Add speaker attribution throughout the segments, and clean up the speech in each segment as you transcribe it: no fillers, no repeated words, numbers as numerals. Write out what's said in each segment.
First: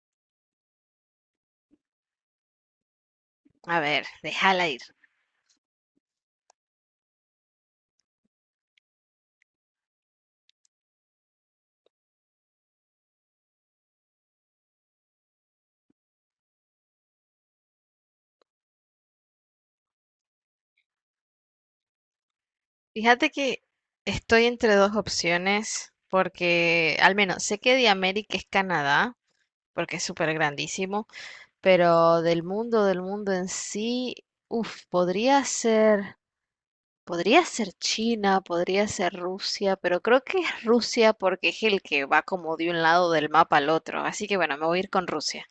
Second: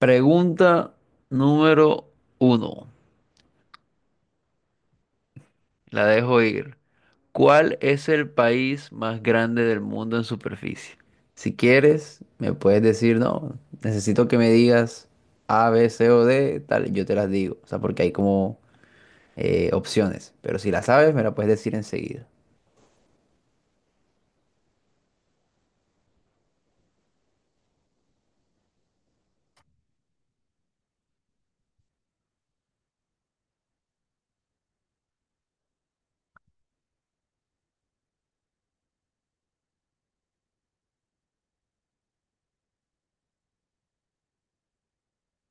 Speaker 1: Pregunta número uno.
Speaker 2: A ver, déjala ir.
Speaker 1: La dejo ir. ¿Cuál es el país más grande del mundo en superficie? Si quieres, me puedes decir, no, necesito que me digas A, B, C o D, tal, y yo te las digo. O sea, porque hay como opciones. Pero si la sabes, me la puedes decir enseguida.
Speaker 2: Fíjate que estoy entre dos opciones porque al menos sé que de América es Canadá, porque es súper grandísimo. Pero del mundo en sí, uff, podría ser China, podría ser Rusia, pero creo que es Rusia porque es el que va como de un lado del mapa al otro. Así que bueno, me voy a ir con Rusia.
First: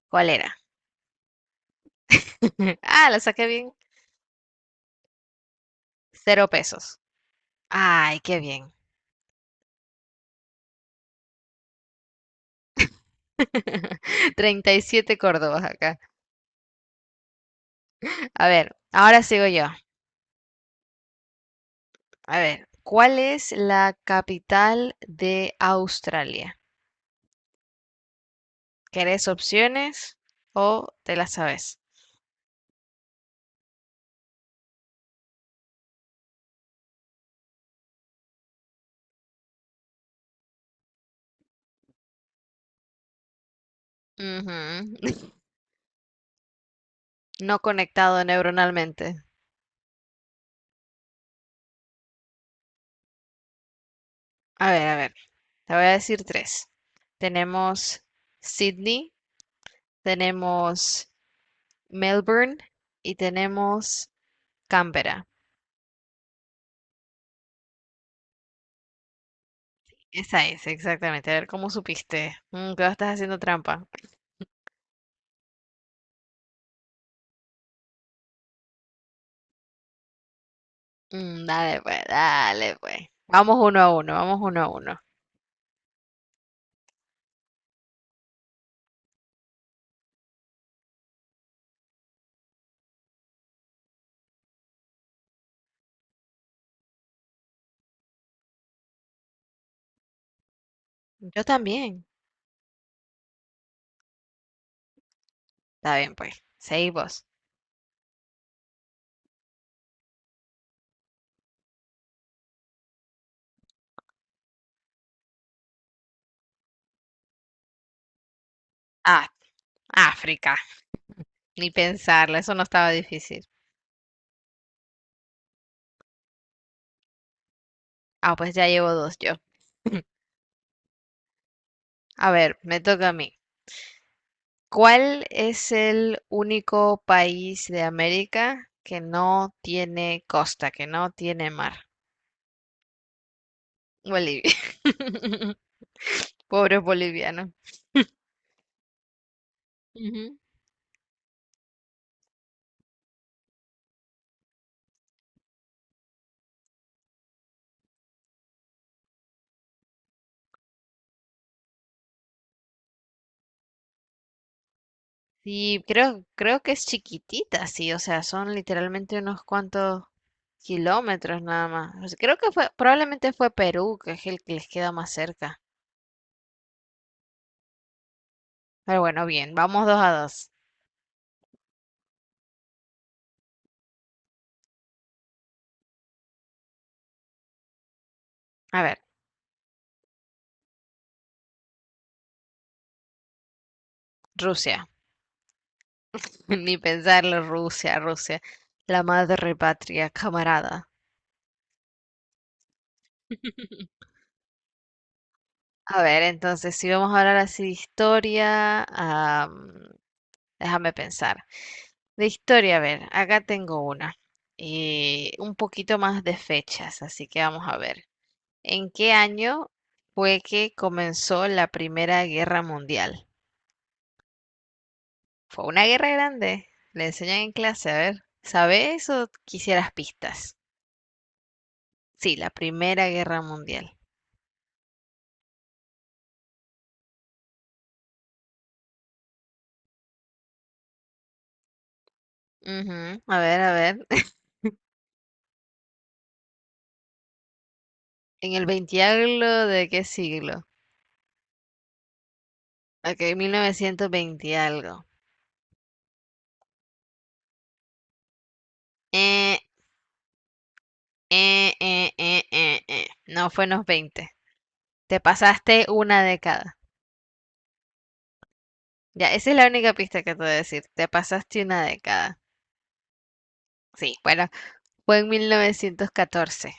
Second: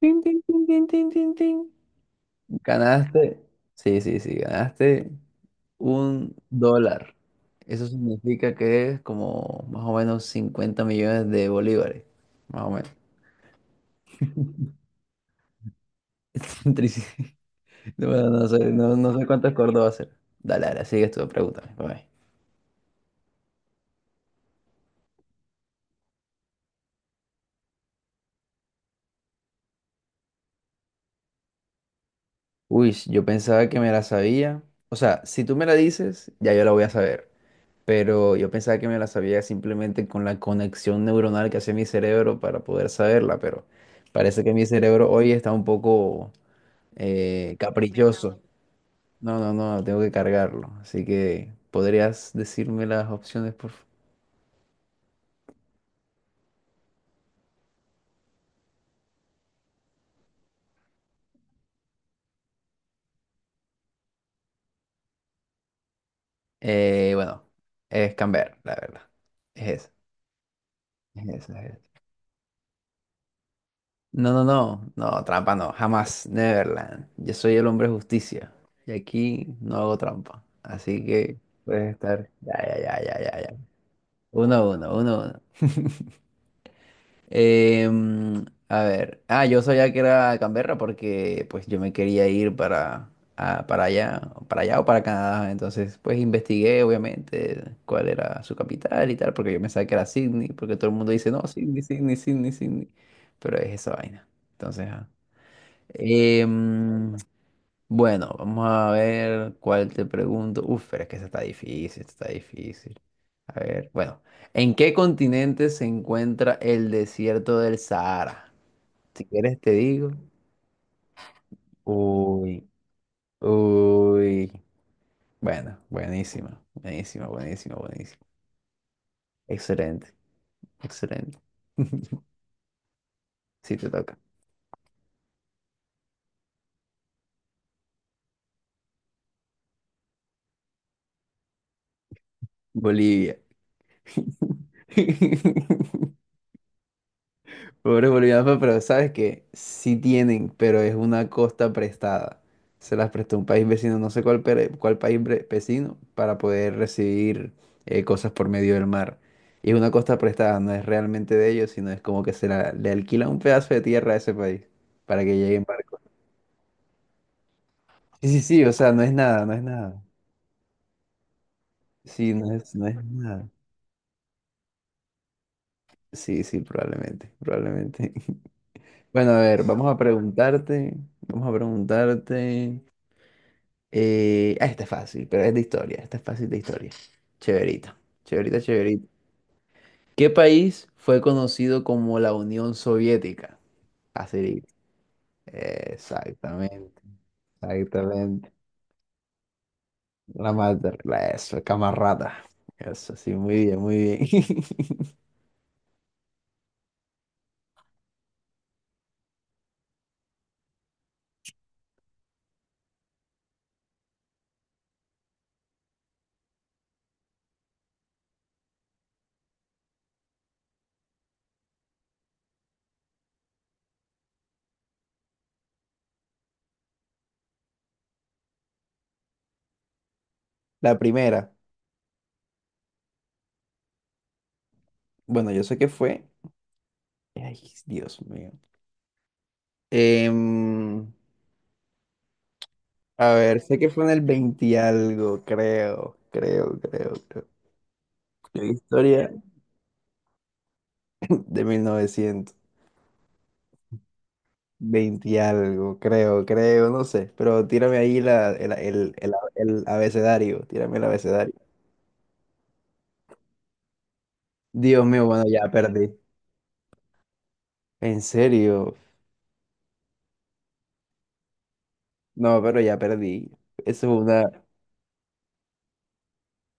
Speaker 1: Tin,
Speaker 2: ¿Cuál
Speaker 1: tin,
Speaker 2: era?
Speaker 1: tin, tin, tin, tin, tin.
Speaker 2: Ah, la
Speaker 1: Ganaste.
Speaker 2: saqué bien.
Speaker 1: Sí, sí, sí, ganaste. Un
Speaker 2: Cero pesos.
Speaker 1: dólar. Eso
Speaker 2: Ay, qué
Speaker 1: significa
Speaker 2: bien.
Speaker 1: que es como más o menos 50 millones de bolívares. Más o menos.
Speaker 2: 37 Córdobas acá.
Speaker 1: Trici- Bueno, no
Speaker 2: A
Speaker 1: sé,
Speaker 2: ver,
Speaker 1: no
Speaker 2: ahora
Speaker 1: sé
Speaker 2: sigo
Speaker 1: cuántos
Speaker 2: yo.
Speaker 1: cordos va a ser. Dale, dale, sigues tú, pregúntame. Pa' ver.
Speaker 2: A ver, ¿cuál es la capital de Australia? ¿Querés opciones o te las sabes?
Speaker 1: Uy, yo pensaba que me la sabía. O sea, si tú me la dices, ya yo la voy a saber. Pero yo pensaba que me la sabía simplemente con la conexión neuronal que hace mi cerebro para poder saberla. Pero parece
Speaker 2: Ujú.
Speaker 1: que mi cerebro hoy está un poco
Speaker 2: No conectado
Speaker 1: caprichoso.
Speaker 2: neuronalmente.
Speaker 1: No, no, no, tengo que cargarlo. Así que, ¿podrías decirme las opciones, por favor?
Speaker 2: A ver, te voy a decir tres. Tenemos Sydney, tenemos Melbourne y tenemos Canberra.
Speaker 1: Bueno, es Camber, la verdad. Es esa,
Speaker 2: Esa es,
Speaker 1: es
Speaker 2: exactamente. A ver
Speaker 1: esa,
Speaker 2: cómo
Speaker 1: es esa.
Speaker 2: supiste. Mm, que estás haciendo trampa.
Speaker 1: No, no, no, no, trampa no, jamás, Neverland. Yo soy el hombre de justicia y aquí no hago trampa. Así que
Speaker 2: Mm, dale,
Speaker 1: puedes
Speaker 2: pues,
Speaker 1: estar. Ya, ya,
Speaker 2: dale, pues.
Speaker 1: ya, ya, ya, ya.
Speaker 2: Vamos uno a uno, vamos uno a
Speaker 1: Uno, uno,
Speaker 2: uno.
Speaker 1: uno, uno. A ver, yo sabía que era Canberra porque pues yo me quería ir para, a- para allá, para allá o para Canadá, entonces pues investigué obviamente cuál era su capital y tal, porque yo pensaba que era Sydney, porque todo el mundo dice, no,
Speaker 2: Yo
Speaker 1: Sydney,
Speaker 2: también.
Speaker 1: Sydney, Sydney, Sydney, pero es esa vaina, entonces, ajá.
Speaker 2: Está bien, pues.
Speaker 1: Em,
Speaker 2: Seguimos.
Speaker 1: bueno, vamos a ver cuál te pregunto. Uf, pero es que esta está difícil, esta está difícil. A ver, bueno, ¿en qué continente se encuentra el desierto del Sahara? Si
Speaker 2: Ah,
Speaker 1: quieres te digo.
Speaker 2: África. Ni pensarlo, eso no
Speaker 1: Uy,
Speaker 2: estaba difícil.
Speaker 1: uy. Bueno, buenísima, buenísima, buenísima, buenísima.
Speaker 2: Ah, pues ya llevo dos yo.
Speaker 1: Excelente, excelente.
Speaker 2: A ver, me toca a mí.
Speaker 1: Sí, te toca.
Speaker 2: ¿Cuál es el único país de América que no tiene costa, que no tiene mar?
Speaker 1: Bolivia.
Speaker 2: Bolivia. Pobres bolivianos.
Speaker 1: Pobres bolivianos, pero sabes que sí
Speaker 2: Ujú.
Speaker 1: tienen, pero es una costa prestada. Se las prestó un país vecino, no sé cuál, cuál país vecino, para poder recibir cosas por medio del mar. Y es una costa prestada, no es realmente de ellos, sino es como que le alquila un pedazo de tierra a ese país para que llegue en
Speaker 2: Sí,
Speaker 1: barco.
Speaker 2: creo, creo que es chiquitita, sí, o sea,
Speaker 1: Sí, sí,
Speaker 2: son
Speaker 1: sí, o sea, no es
Speaker 2: literalmente unos
Speaker 1: nada, no es nada.
Speaker 2: cuantos kilómetros nada más. O sea,
Speaker 1: Sí,
Speaker 2: creo que
Speaker 1: no
Speaker 2: fue,
Speaker 1: es, no es
Speaker 2: probablemente
Speaker 1: nada.
Speaker 2: fue Perú, que es el que les queda más cerca.
Speaker 1: Sí, sí, probablemente, probablemente.
Speaker 2: Pero bueno,
Speaker 1: Bueno, a
Speaker 2: bien,
Speaker 1: ver,
Speaker 2: vamos dos a dos.
Speaker 1: vamos a preguntarte. Esta es fácil, pero es de historia. Esta es fácil de historia. Chéverita, chéverita,
Speaker 2: A ver,
Speaker 1: chéverita. ¿Qué país fue conocido como la Unión Soviética? Facilita.
Speaker 2: Rusia. Ni
Speaker 1: Exactamente,
Speaker 2: pensarlo, Rusia, Rusia,
Speaker 1: exactamente.
Speaker 2: la madre patria,
Speaker 1: La
Speaker 2: camarada.
Speaker 1: madre, la eso, camarada. Eso, sí, muy bien, muy bien.
Speaker 2: A ver, entonces, si vamos a hablar así de historia, déjame pensar. De historia, a ver, acá tengo una. Un poquito más de fechas, así que vamos a ver. ¿En qué año fue que comenzó la Primera Guerra Mundial? Fue una guerra grande. Le enseñan en clase, a ver. ¿Sabes o quisieras pistas?
Speaker 1: La primera.
Speaker 2: Sí, la Primera Guerra Mundial.
Speaker 1: Bueno, yo sé que fue. Ay, Dios mío. Em,
Speaker 2: Ujú,
Speaker 1: a
Speaker 2: a
Speaker 1: ver,
Speaker 2: ver, a
Speaker 1: sé que fue
Speaker 2: ver.
Speaker 1: en el 20 y algo, creo, creo, creo, creo.
Speaker 2: ¿En
Speaker 1: La
Speaker 2: el 20
Speaker 1: historia.
Speaker 2: algo de qué siglo?
Speaker 1: De 1920
Speaker 2: Ok, 1920 algo.
Speaker 1: y algo, creo, creo, no sé. Pero tírame ahí la,
Speaker 2: Eh,
Speaker 1: el abecedario, tírame el abecedario.
Speaker 2: No fue en los veinte.
Speaker 1: Dios
Speaker 2: Te
Speaker 1: mío, bueno, ya
Speaker 2: pasaste
Speaker 1: perdí.
Speaker 2: una década.
Speaker 1: ¿En serio?
Speaker 2: Ya, esa es la única pista que te voy a decir. Te pasaste una década.
Speaker 1: No, pero ya perdí. Eso
Speaker 2: Sí,
Speaker 1: es una...
Speaker 2: bueno, fue en 1914.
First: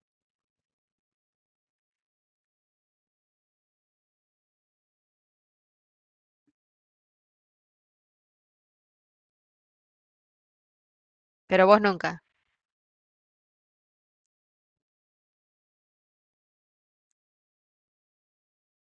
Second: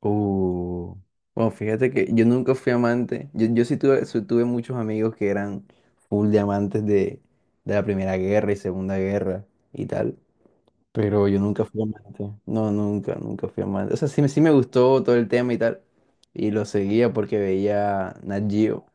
Speaker 1: Uh. Bueno, fíjate que yo nunca fui amante. Yo sí tuve muchos amigos que eran full de amantes de la Primera Guerra y Segunda Guerra y tal. Pero yo nunca
Speaker 2: Pero vos
Speaker 1: fui
Speaker 2: nunca.
Speaker 1: amante. No, nunca, nunca fui amante. O sea, sí, sí me gustó todo el tema y tal. Y lo seguía porque veía Nat Geo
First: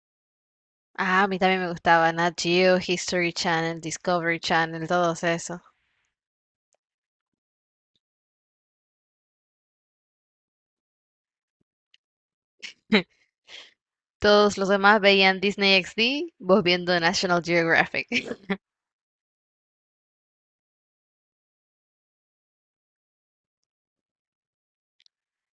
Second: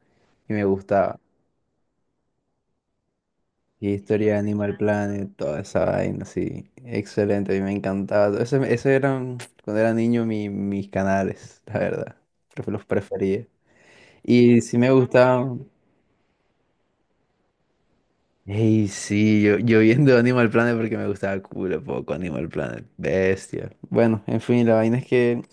Speaker 1: y me gustaba.
Speaker 2: Ah, a mí también me gustaba Nat Geo, History Channel,
Speaker 1: Y historia de
Speaker 2: Discovery
Speaker 1: Animal
Speaker 2: Channel, todos
Speaker 1: Planet, toda
Speaker 2: esos.
Speaker 1: esa vaina, sí. Excelente, a mí me encantaba. Todo eso, eso eran, cuando era niño, mis canales, la verdad. Los prefería.
Speaker 2: Todos
Speaker 1: Y
Speaker 2: los
Speaker 1: sí me
Speaker 2: demás veían
Speaker 1: gustaban.
Speaker 2: Disney XD, vos viendo National Geographic.
Speaker 1: Ey, sí, yo viendo Animal Planet porque me gustaba culo poco Animal Planet. Bestia. Bueno, en fin, la vaina es que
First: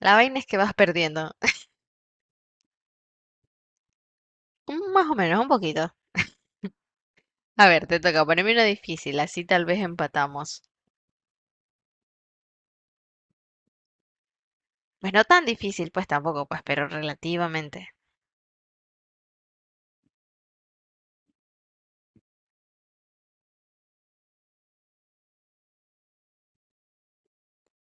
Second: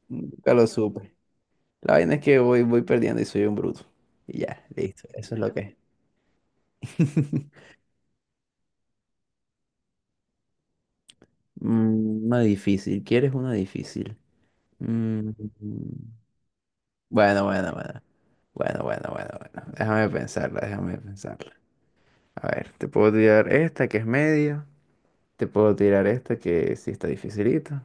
Speaker 2: La vaina es
Speaker 1: nunca
Speaker 2: que
Speaker 1: lo
Speaker 2: vas
Speaker 1: supe.
Speaker 2: perdiendo.
Speaker 1: La vaina es que voy perdiendo y soy un bruto. Y ya, listo.
Speaker 2: Más o
Speaker 1: Eso
Speaker 2: menos,
Speaker 1: es
Speaker 2: un
Speaker 1: lo que
Speaker 2: poquito.
Speaker 1: es.
Speaker 2: A ver, te toca ponerme una difícil, así tal vez empatamos.
Speaker 1: Mm, una difícil. ¿Quieres una difícil?
Speaker 2: Pues no
Speaker 1: Mm,
Speaker 2: tan difícil, pues tampoco, pues, pero
Speaker 1: bueno, bueno,
Speaker 2: relativamente.
Speaker 1: bueno. Bueno, bueno, bueno, bueno. Déjame pensarla, déjame pensarla. A ver, te puedo tirar esta que es media. Te puedo tirar esta que sí está dificilita.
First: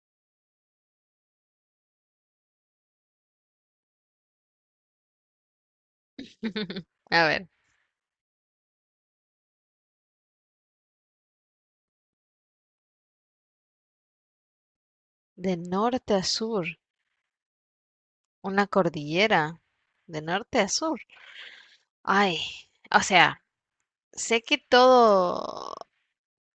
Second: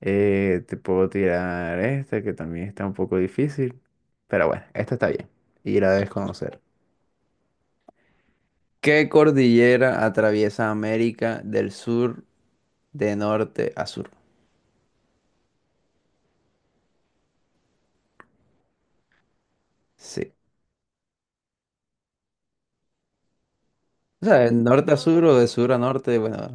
Speaker 1: Te puedo tirar esta que también está un poco difícil. Pero bueno, esta está bien. Y la debes conocer.
Speaker 2: A ver,
Speaker 1: ¿Qué cordillera atraviesa América del Sur? De norte a sur.
Speaker 2: de norte a sur, una cordillera, de
Speaker 1: Sí.
Speaker 2: norte a sur. Ay, o sea,
Speaker 1: O sea,
Speaker 2: sé
Speaker 1: de
Speaker 2: que
Speaker 1: norte a sur o de sur
Speaker 2: todo.
Speaker 1: a norte, bueno,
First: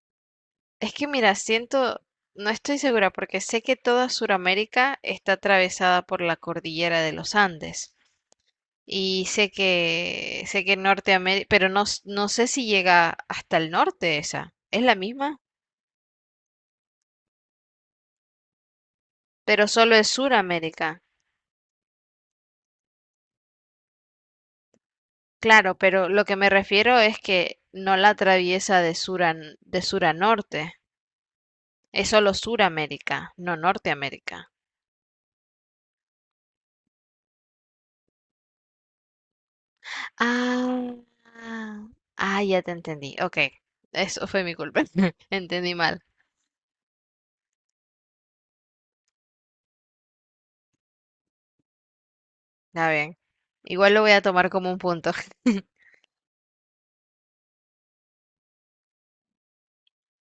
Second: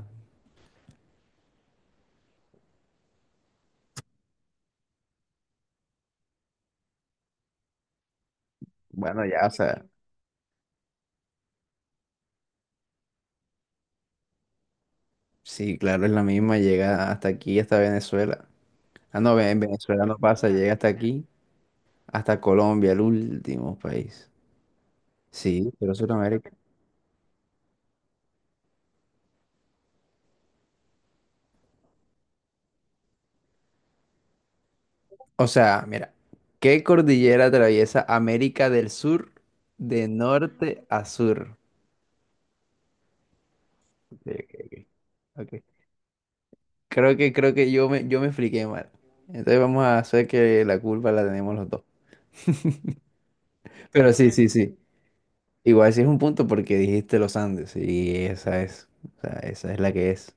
Speaker 2: Es que mira, siento, no estoy segura porque sé que toda Sudamérica está atravesada por la cordillera de los Andes
Speaker 1: bueno,
Speaker 2: y
Speaker 1: ya, o sea,
Speaker 2: sé que Norteamérica, pero no, s- no sé si llega hasta el norte esa. Es la misma,
Speaker 1: sí, claro, es la misma, llega hasta aquí, hasta Venezuela. Ah, no, en
Speaker 2: pero solo
Speaker 1: Venezuela
Speaker 2: es
Speaker 1: no pasa, llega hasta
Speaker 2: Suramérica.
Speaker 1: aquí, hasta Colombia, el último país. Sí,
Speaker 2: Claro,
Speaker 1: pero
Speaker 2: pero lo que me
Speaker 1: Sudamérica.
Speaker 2: refiero es que no la atraviesa de sur a, n- de sur a norte. Es solo Suramérica, no Norteamérica.
Speaker 1: O sea, mira, ¿qué cordillera atraviesa América del Sur de norte
Speaker 2: Ah,
Speaker 1: a sur?
Speaker 2: ah, ah, ya te entendí. Ok, eso fue mi
Speaker 1: Ok,
Speaker 2: culpa.
Speaker 1: ok, ok.
Speaker 2: Entendí mal.
Speaker 1: Creo que yo me expliqué mal. Entonces vamos a hacer que la culpa la tenemos los dos.
Speaker 2: Está bien. Igual lo voy
Speaker 1: Pero
Speaker 2: a
Speaker 1: sí, sí,
Speaker 2: tomar como
Speaker 1: sí.
Speaker 2: un punto.
Speaker 1: Igual sí es un punto porque dijiste los Andes y esa es, o sea, esa es la que es.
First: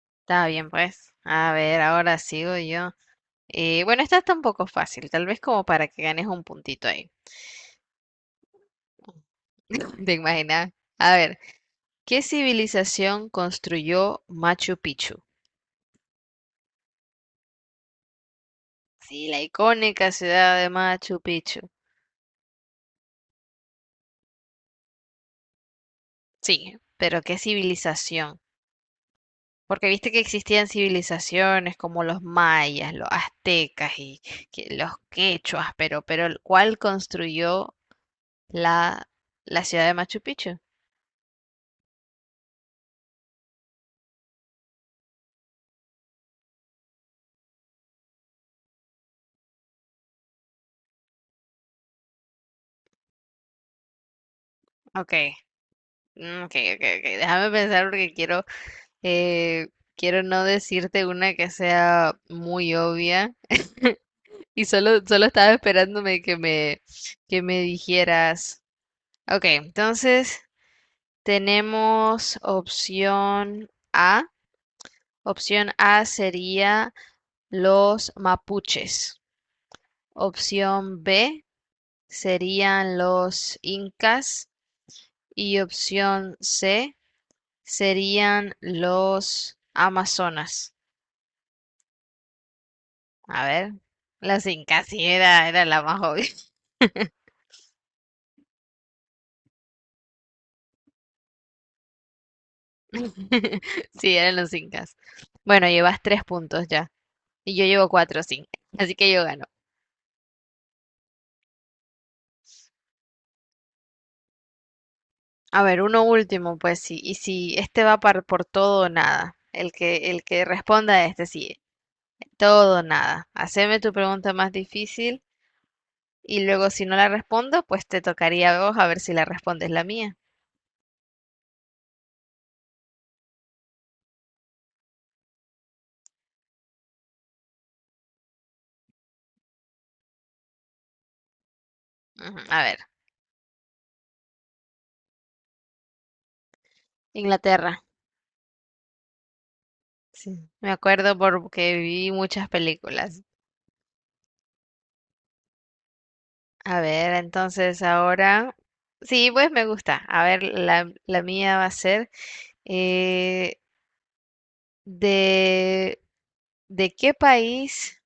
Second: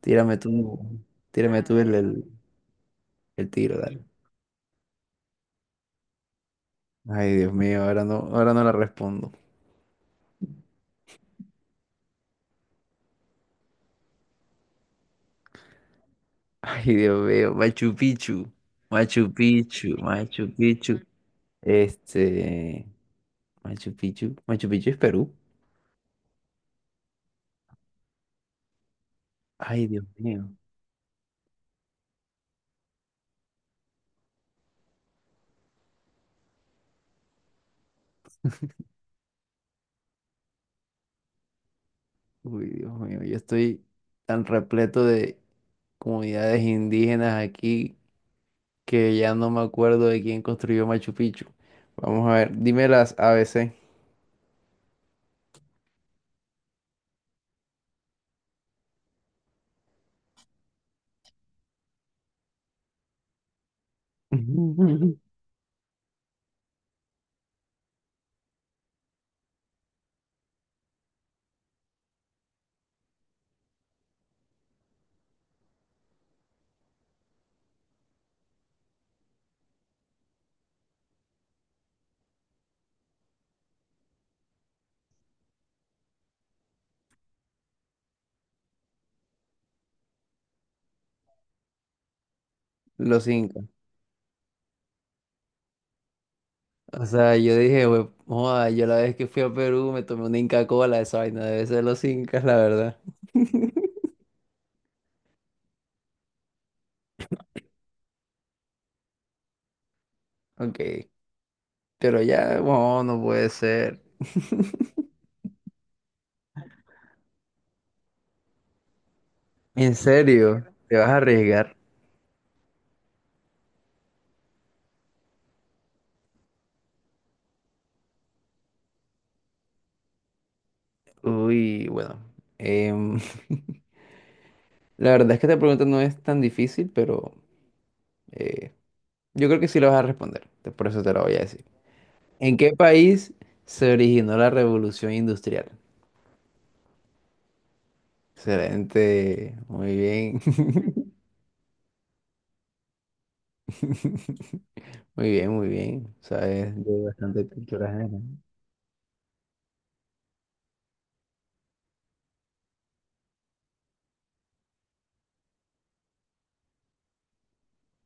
Speaker 1: Tírame
Speaker 2: Está bien,
Speaker 1: tú,
Speaker 2: pues. A
Speaker 1: tírame tú
Speaker 2: ver,
Speaker 1: el,
Speaker 2: ahora
Speaker 1: el,
Speaker 2: sigo yo.
Speaker 1: el tiro,
Speaker 2: Bueno,
Speaker 1: dale.
Speaker 2: esta está un poco fácil, tal vez como para que ganes un puntito ahí.
Speaker 1: Ay, Dios mío, ahora no la respondo.
Speaker 2: ¿Te imaginas? A ver, ¿qué civilización construyó Machu Picchu?
Speaker 1: Ay, Dios mío, Machu Picchu,
Speaker 2: Sí,
Speaker 1: Machu
Speaker 2: la
Speaker 1: Picchu,
Speaker 2: icónica
Speaker 1: Machu
Speaker 2: ciudad de
Speaker 1: Picchu.
Speaker 2: Machu Picchu.
Speaker 1: Este, Machu Picchu, Machu Picchu es Perú.
Speaker 2: Sí, pero ¿qué civilización?
Speaker 1: Ay,
Speaker 2: Porque
Speaker 1: Dios
Speaker 2: viste que
Speaker 1: mío,
Speaker 2: existían civilizaciones como los mayas, los aztecas y que- los quechuas, pero el- ¿cuál construyó la, la ciudad de Machu Picchu?
Speaker 1: uy, Dios mío, yo estoy tan repleto de comunidades indígenas aquí que ya no me acuerdo de quién construyó Machu Picchu. Vamos a ver, dime las A B C.
Speaker 2: Ok, mm, ok, ok, ok. Déjame pensar porque quiero, eh, quiero no decirte una que sea muy obvia. Y solo, solo estaba esperándome que me dijeras. Ok, entonces tenemos opción A. Opción A sería los mapuches, opción B serían los incas y opción C serían los amazonas.
Speaker 1: Los
Speaker 2: A
Speaker 1: Incas.
Speaker 2: ver, los incas, sí, era, era la más obvia.
Speaker 1: O sea, yo dije, "Hue- joda, yo la vez que fui a Perú me tomé una Inca Cola, esa vaina debe ser los Incas, la verdad.
Speaker 2: Sí, eran los incas. Bueno, llevas tres puntos ya y yo llevo cuatro, sí. Así que yo gano.
Speaker 1: Ok, pero ya, bueno, no puede ser.
Speaker 2: A ver, uno último, pues sí. Y si este va par- por todo o nada,
Speaker 1: ¿En
Speaker 2: el que
Speaker 1: serio?
Speaker 2: responda
Speaker 1: ¿Te
Speaker 2: a
Speaker 1: vas a
Speaker 2: este, sí.
Speaker 1: arriesgar?
Speaker 2: Todo o nada. Haceme tu pregunta más difícil y luego si no la respondo, pues te tocaría a vos a ver si la respondes la mía.
Speaker 1: Uy, bueno. em, la verdad es que esta pregunta no es tan difícil, pero eh, yo creo que sí la vas a responder. Por eso te la voy a decir.
Speaker 2: Ujú,
Speaker 1: ¿En
Speaker 2: a
Speaker 1: qué
Speaker 2: ver,
Speaker 1: país se originó la revolución industrial?
Speaker 2: Inglaterra.
Speaker 1: Excelente, muy bien.
Speaker 2: Sí, me acuerdo porque vi muchas películas.
Speaker 1: Muy bien, muy bien. Sabes
Speaker 2: A
Speaker 1: de
Speaker 2: ver,
Speaker 1: bastante
Speaker 2: entonces
Speaker 1: cultura general.
Speaker 2: ahora... Sí, pues me gusta. A ver, la mía va a ser... eh, de, ¿de qué país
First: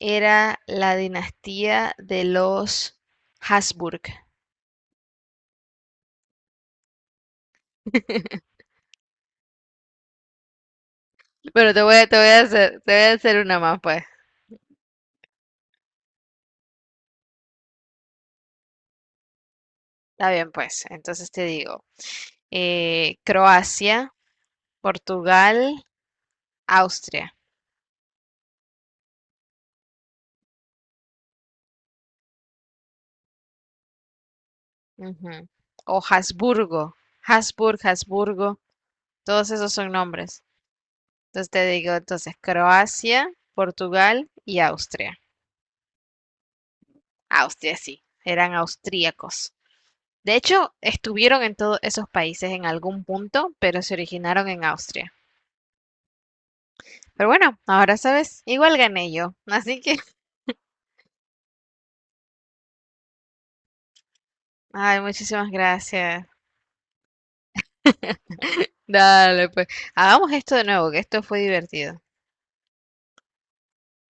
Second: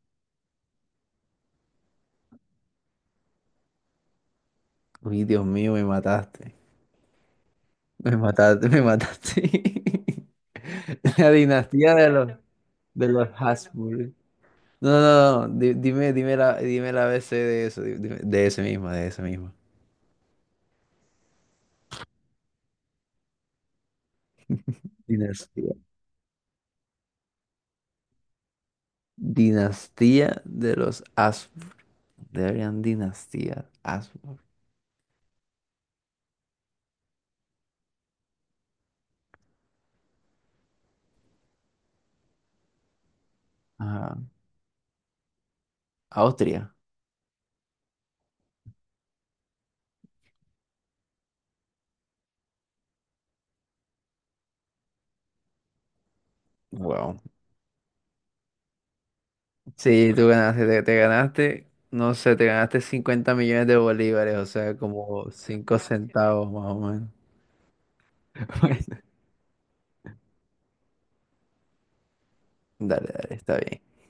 Speaker 2: era la dinastía de los Habsburg?
Speaker 1: Uy, Dios mío, me mataste. Me mataste, me mataste. La
Speaker 2: Pero
Speaker 1: dinastía
Speaker 2: te voy a hacer, te voy
Speaker 1: de
Speaker 2: a
Speaker 1: los
Speaker 2: hacer una más, pues.
Speaker 1: Habsburg. No, no, no. No. Dime, dime la ABC de eso. De ese mismo, de ese mismo.
Speaker 2: Está bien, pues. Entonces te digo, Croacia,
Speaker 1: Dinastía.
Speaker 2: Portugal, Austria.
Speaker 1: Dinastía de los Habsburg. Deberían dinastía. Habsburg.
Speaker 2: Ujú. O Habsburgo. Habsburg, Habsburgo. Todos esos son nombres. Entonces te digo, entonces, Croacia,
Speaker 1: Ajá.
Speaker 2: Portugal y Austria.
Speaker 1: Austria.
Speaker 2: Austria, sí. Eran austríacos. De hecho, estuvieron en todos esos países en algún punto, pero se originaron en Austria.
Speaker 1: Wow.
Speaker 2: Pero bueno, ahora sabes, igual gané yo. Así que...
Speaker 1: Sí, tú ganaste, te ganaste, no sé, te ganaste 50 millones de bolívares, o sea,
Speaker 2: Ay,
Speaker 1: como
Speaker 2: muchísimas
Speaker 1: 5
Speaker 2: gracias.
Speaker 1: centavos más o menos.
Speaker 2: Dale, pues. Hagamos esto de nuevo, que esto fue divertido.
Speaker 1: Bueno, dale, dale, está bien.